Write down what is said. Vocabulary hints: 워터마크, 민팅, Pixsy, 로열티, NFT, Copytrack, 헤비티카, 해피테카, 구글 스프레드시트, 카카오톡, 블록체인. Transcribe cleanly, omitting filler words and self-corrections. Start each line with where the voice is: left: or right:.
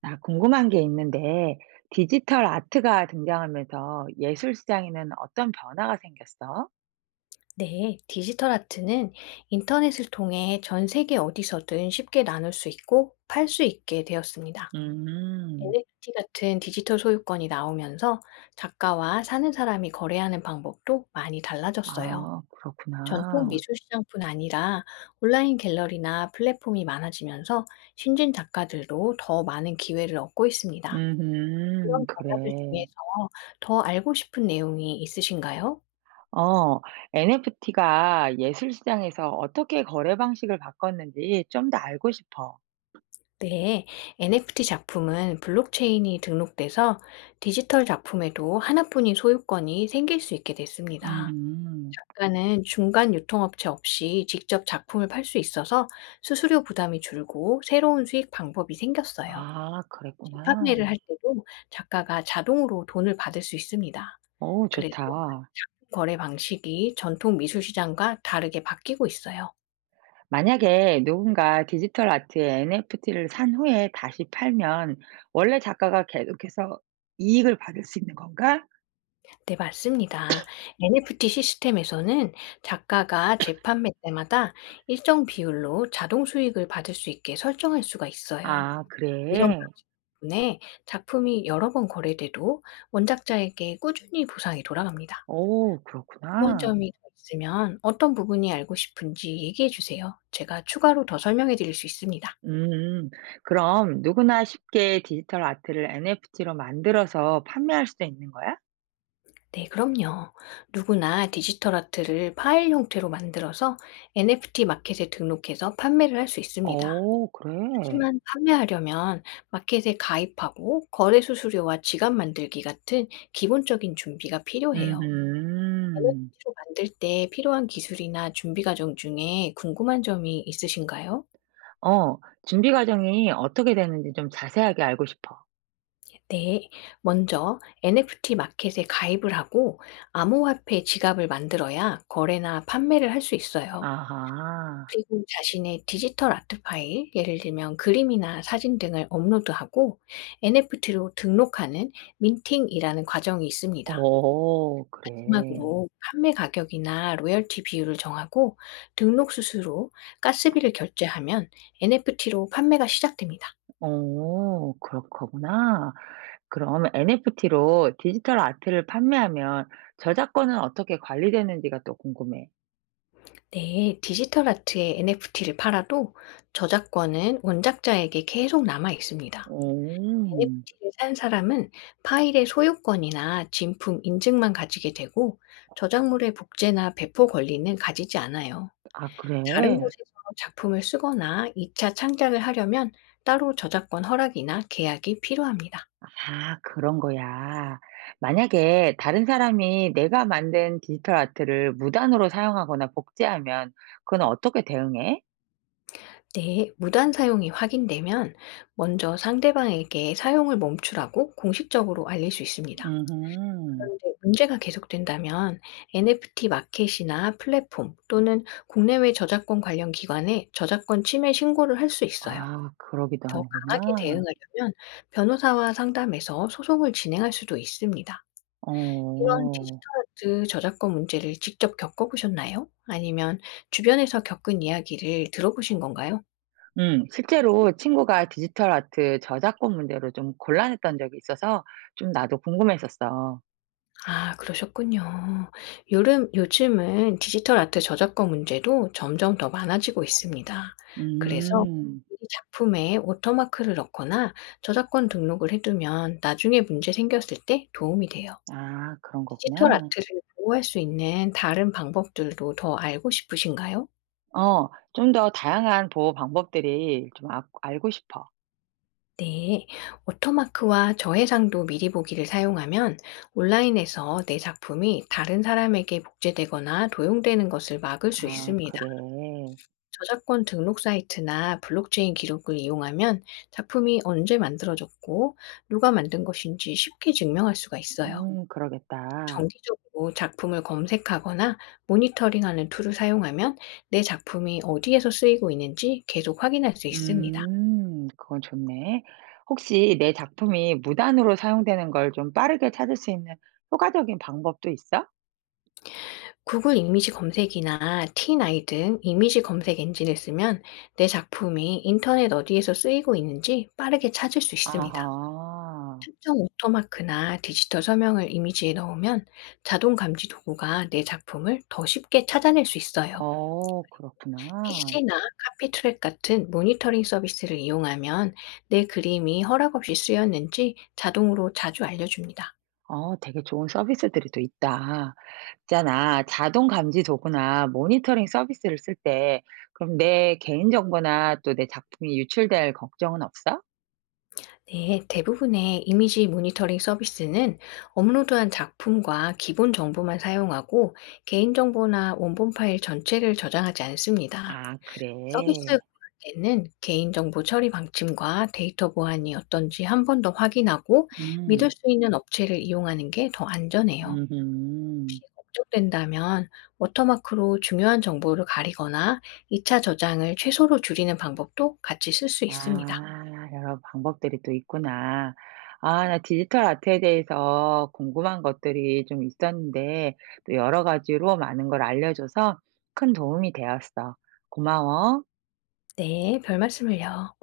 right: 나 궁금한 게 있는데, 디지털 아트가 등장하면서 예술 시장에는 어떤 변화가 생겼어?
left: 네, 디지털 아트는 인터넷을 통해 전 세계 어디서든 쉽게 나눌 수 있고 팔 수 있게 되었습니다.
right: 음,
left: NFT 같은 디지털 소유권이 나오면서 작가와 사는 사람이 거래하는 방법도 많이 달라졌어요.
right: 아,
left: 전통
right: 그렇구나.
left: 미술 시장뿐 아니라 온라인 갤러리나 플랫폼이 많아지면서 신진 작가들도 더 많은 기회를 얻고 있습니다. 이런 변화들
right: 그래.
left: 중에서 더 알고 싶은 내용이 있으신가요?
right: 어, NFT가 예술 시장에서 어떻게 거래 방식을 바꿨는지 좀 더 알고 싶어.
left: 네, NFT 작품은 블록체인이 등록돼서 디지털 작품에도 하나뿐인 소유권이 생길 수 있게 됐습니다.
right: 음,
left: 작가는 중간 유통업체 없이 직접 작품을 팔 수 있어서 수수료 부담이 줄고 새로운 수익 방법이 생겼어요.
right: 아, 그랬구나.
left: 판매를 할 때도 작가가 자동으로 돈을 받을 수 있습니다.
right: 오,
left: 그래서
right: 좋다.
left: 작품 거래 방식이 전통 미술 시장과 다르게 바뀌고 있어요.
right: 만약에 누군가 디지털 아트의 NFT를 산 후에 다시 팔면 원래 작가가 계속해서 이익을 받을 수 있는 건가?
left: 네, 맞습니다. NFT 시스템에서는 작가가 재판매 때마다 일정 비율로 자동 수익을 받을 수 있게 설정할 수가 있어요.
right: 아,
left: 이런
right: 그래.
left: 방식 덕분에 작품이 여러 번 거래돼도 원작자에게 꾸준히 보상이 돌아갑니다.
right: 오,
left: 궁금한
right: 그렇구나.
left: 점이 더 있으면 어떤 부분이 알고 싶은지 얘기해 주세요. 제가 추가로 더 설명해 드릴 수 있습니다.
right: 음, 그럼 누구나 쉽게 디지털 아트를 NFT로 만들어서 판매할 수도 있는 거야?
left: 네, 그럼요. 누구나 디지털 아트를 파일 형태로 만들어서 NFT 마켓에 등록해서 판매를 할 수 있습니다.
right: 오 그래.
left: 하지만 판매하려면 마켓에 가입하고 거래 수수료와 지갑 만들기 같은 기본적인 준비가 필요해요.
right: 음,
left: NFT로 만들 때 필요한 기술이나 준비 과정 중에 궁금한 점이 있으신가요?
right: 어, 준비 과정이 어떻게 되는지 좀 자세하게 알고 싶어.
left: 네. 먼저 NFT 마켓에 가입을 하고 암호화폐 지갑을 만들어야 거래나 판매를 할 수 있어요.
right: 아하,
left: 그리고 자신의 디지털 아트 파일, 예를 들면 그림이나 사진 등을 업로드하고 NFT로 등록하는 민팅이라는 과정이 있습니다.
right: 오 그래.
left: 마지막으로 판매 가격이나 로열티 비율을 정하고 등록 수수료, 가스비를 결제하면 NFT로 판매가 시작됩니다.
right: 오, 그렇 거구나. 그럼 NFT로 디지털 아트를 판매하면 저작권은 어떻게 관리되는지가 또 궁금해.
left: 네, 디지털 아트의 NFT를 팔아도 저작권은 원작자에게 계속 남아 있습니다.
right: 오.
left: NFT를 산 사람은 파일의 소유권이나 진품 인증만 가지게 되고 저작물의 복제나 배포 권리는 가지지 않아요.
right: 아
left: 다른
right: 그래?
left: 곳에서 작품을 쓰거나 2차 창작을 하려면 따로 저작권 허락이나 계약이 필요합니다.
right: 아 그런 거야. 만약에 다른 사람이 내가 만든 디지털 아트를 무단으로 사용하거나 복제하면 그건 어떻게 대응해?
left: 네, 무단 사용이 확인되면 먼저 상대방에게 사용을 멈추라고 공식적으로 알릴 수 있습니다.
right: 음음.
left: 네, 문제가 계속된다면 NFT 마켓이나 플랫폼 또는 국내외 저작권 관련 기관에 저작권 침해 신고를 할 수 있어요.
right: 아 그러기도
left: 더 강하게
right: 하는구나.
left: 대응하려면 변호사와 상담해서 소송을 진행할 수도 있습니다. 이런 디지털
right: 어.
left: 아트 저작권 문제를 직접 겪어보셨나요? 아니면 주변에서 겪은 이야기를 들어보신 건가요?
right: 음. 실제로 친구가 디지털 아트 저작권 문제로 좀 곤란했던 적이 있어서 좀 나도 궁금했었어.
left: 아, 그러셨군요. 요즘은 디지털 아트 저작권 문제도 점점 더 많아지고 있습니다. 그래서
right: 음.
left: 이 작품에 워터마크를 넣거나 저작권 등록을 해 두면 나중에 문제 생겼을 때 도움이 돼요.
right: 아 그런
left: 디지털
right: 거구나.
left: 아트를 보호할 수 있는 다른 방법들도 더 알고 싶으신가요?
right: 어. 좀 더 다양한 보호 방법들이 좀 알고 싶어.
left: 네. 워터마크와 저해상도 미리 보기를 사용하면 온라인에서 내 작품이 다른 사람에게 복제되거나 도용되는 것을 막을 수
right: 아
left: 있습니다.
right: 그래.
left: 저작권 등록 사이트나 블록체인 기록을 이용하면 작품이 언제 만들어졌고 누가 만든 것인지 쉽게 증명할 수가 있어요.
right: 그러겠다.
left: 정기적으로 작품을 검색하거나 모니터링하는 툴을 사용하면 내 작품이 어디에서 쓰이고 있는지 계속 확인할 수 있습니다.
right: 음. 그건 좋네. 혹시 내 작품이 무단으로 사용되는 걸 좀 빠르게 찾을 수 있는 효과적인 방법도 있어?
left: 구글 이미지 검색이나 t 이등 이미지 검색 엔진을 쓰면 내 작품이 인터넷 어디에서 쓰이고 있는지 빠르게 찾을 수 있습니다.
right: 아하.
left: 특정 오토마크나 디지털 서명을 이미지에 넣으면 자동 감지 도구가 내 작품을 더 쉽게 찾아낼 수 있어요.
right: 어 그렇구나.
left: 픽시나 카피 트랙 같은 모니터링 서비스를 이용하면 내 그림이 허락 없이 쓰였는지 자동으로 자주 알려줍니다.
right: 어, 되게 좋은 서비스들이 또 있다. 있잖아. 자동 감지 도구나 모니터링 서비스를 쓸 때, 그럼 내 개인정보나 또 내 작품이 유출될 걱정은 없어?
left: 네, 대부분의 이미지 모니터링 서비스는 업로드한 작품과 기본 정보만 사용하고 개인정보나 원본 파일 전체를 저장하지 않습니다.
right: 아, 그래.
left: 서비스 고를 때는 개인정보 처리 방침과 데이터 보안이 어떤지 한 번 더 확인하고 믿을
right: 음,
left: 수 있는 업체를 이용하는 게 더 안전해요.
right: 음,
left: 걱정된다면 워터마크로 중요한 정보를 가리거나 2차 저장을 최소로 줄이는 방법도 같이 쓸 수 있습니다.
right: 아, 여러 방법들이 또 있구나. 아, 나 디지털 아트에 대해서 궁금한 것들이 좀 있었는데, 또 여러 가지로 많은 걸 알려줘서 큰 도움이 되었어. 고마워.
left: 네, 별 말씀을요.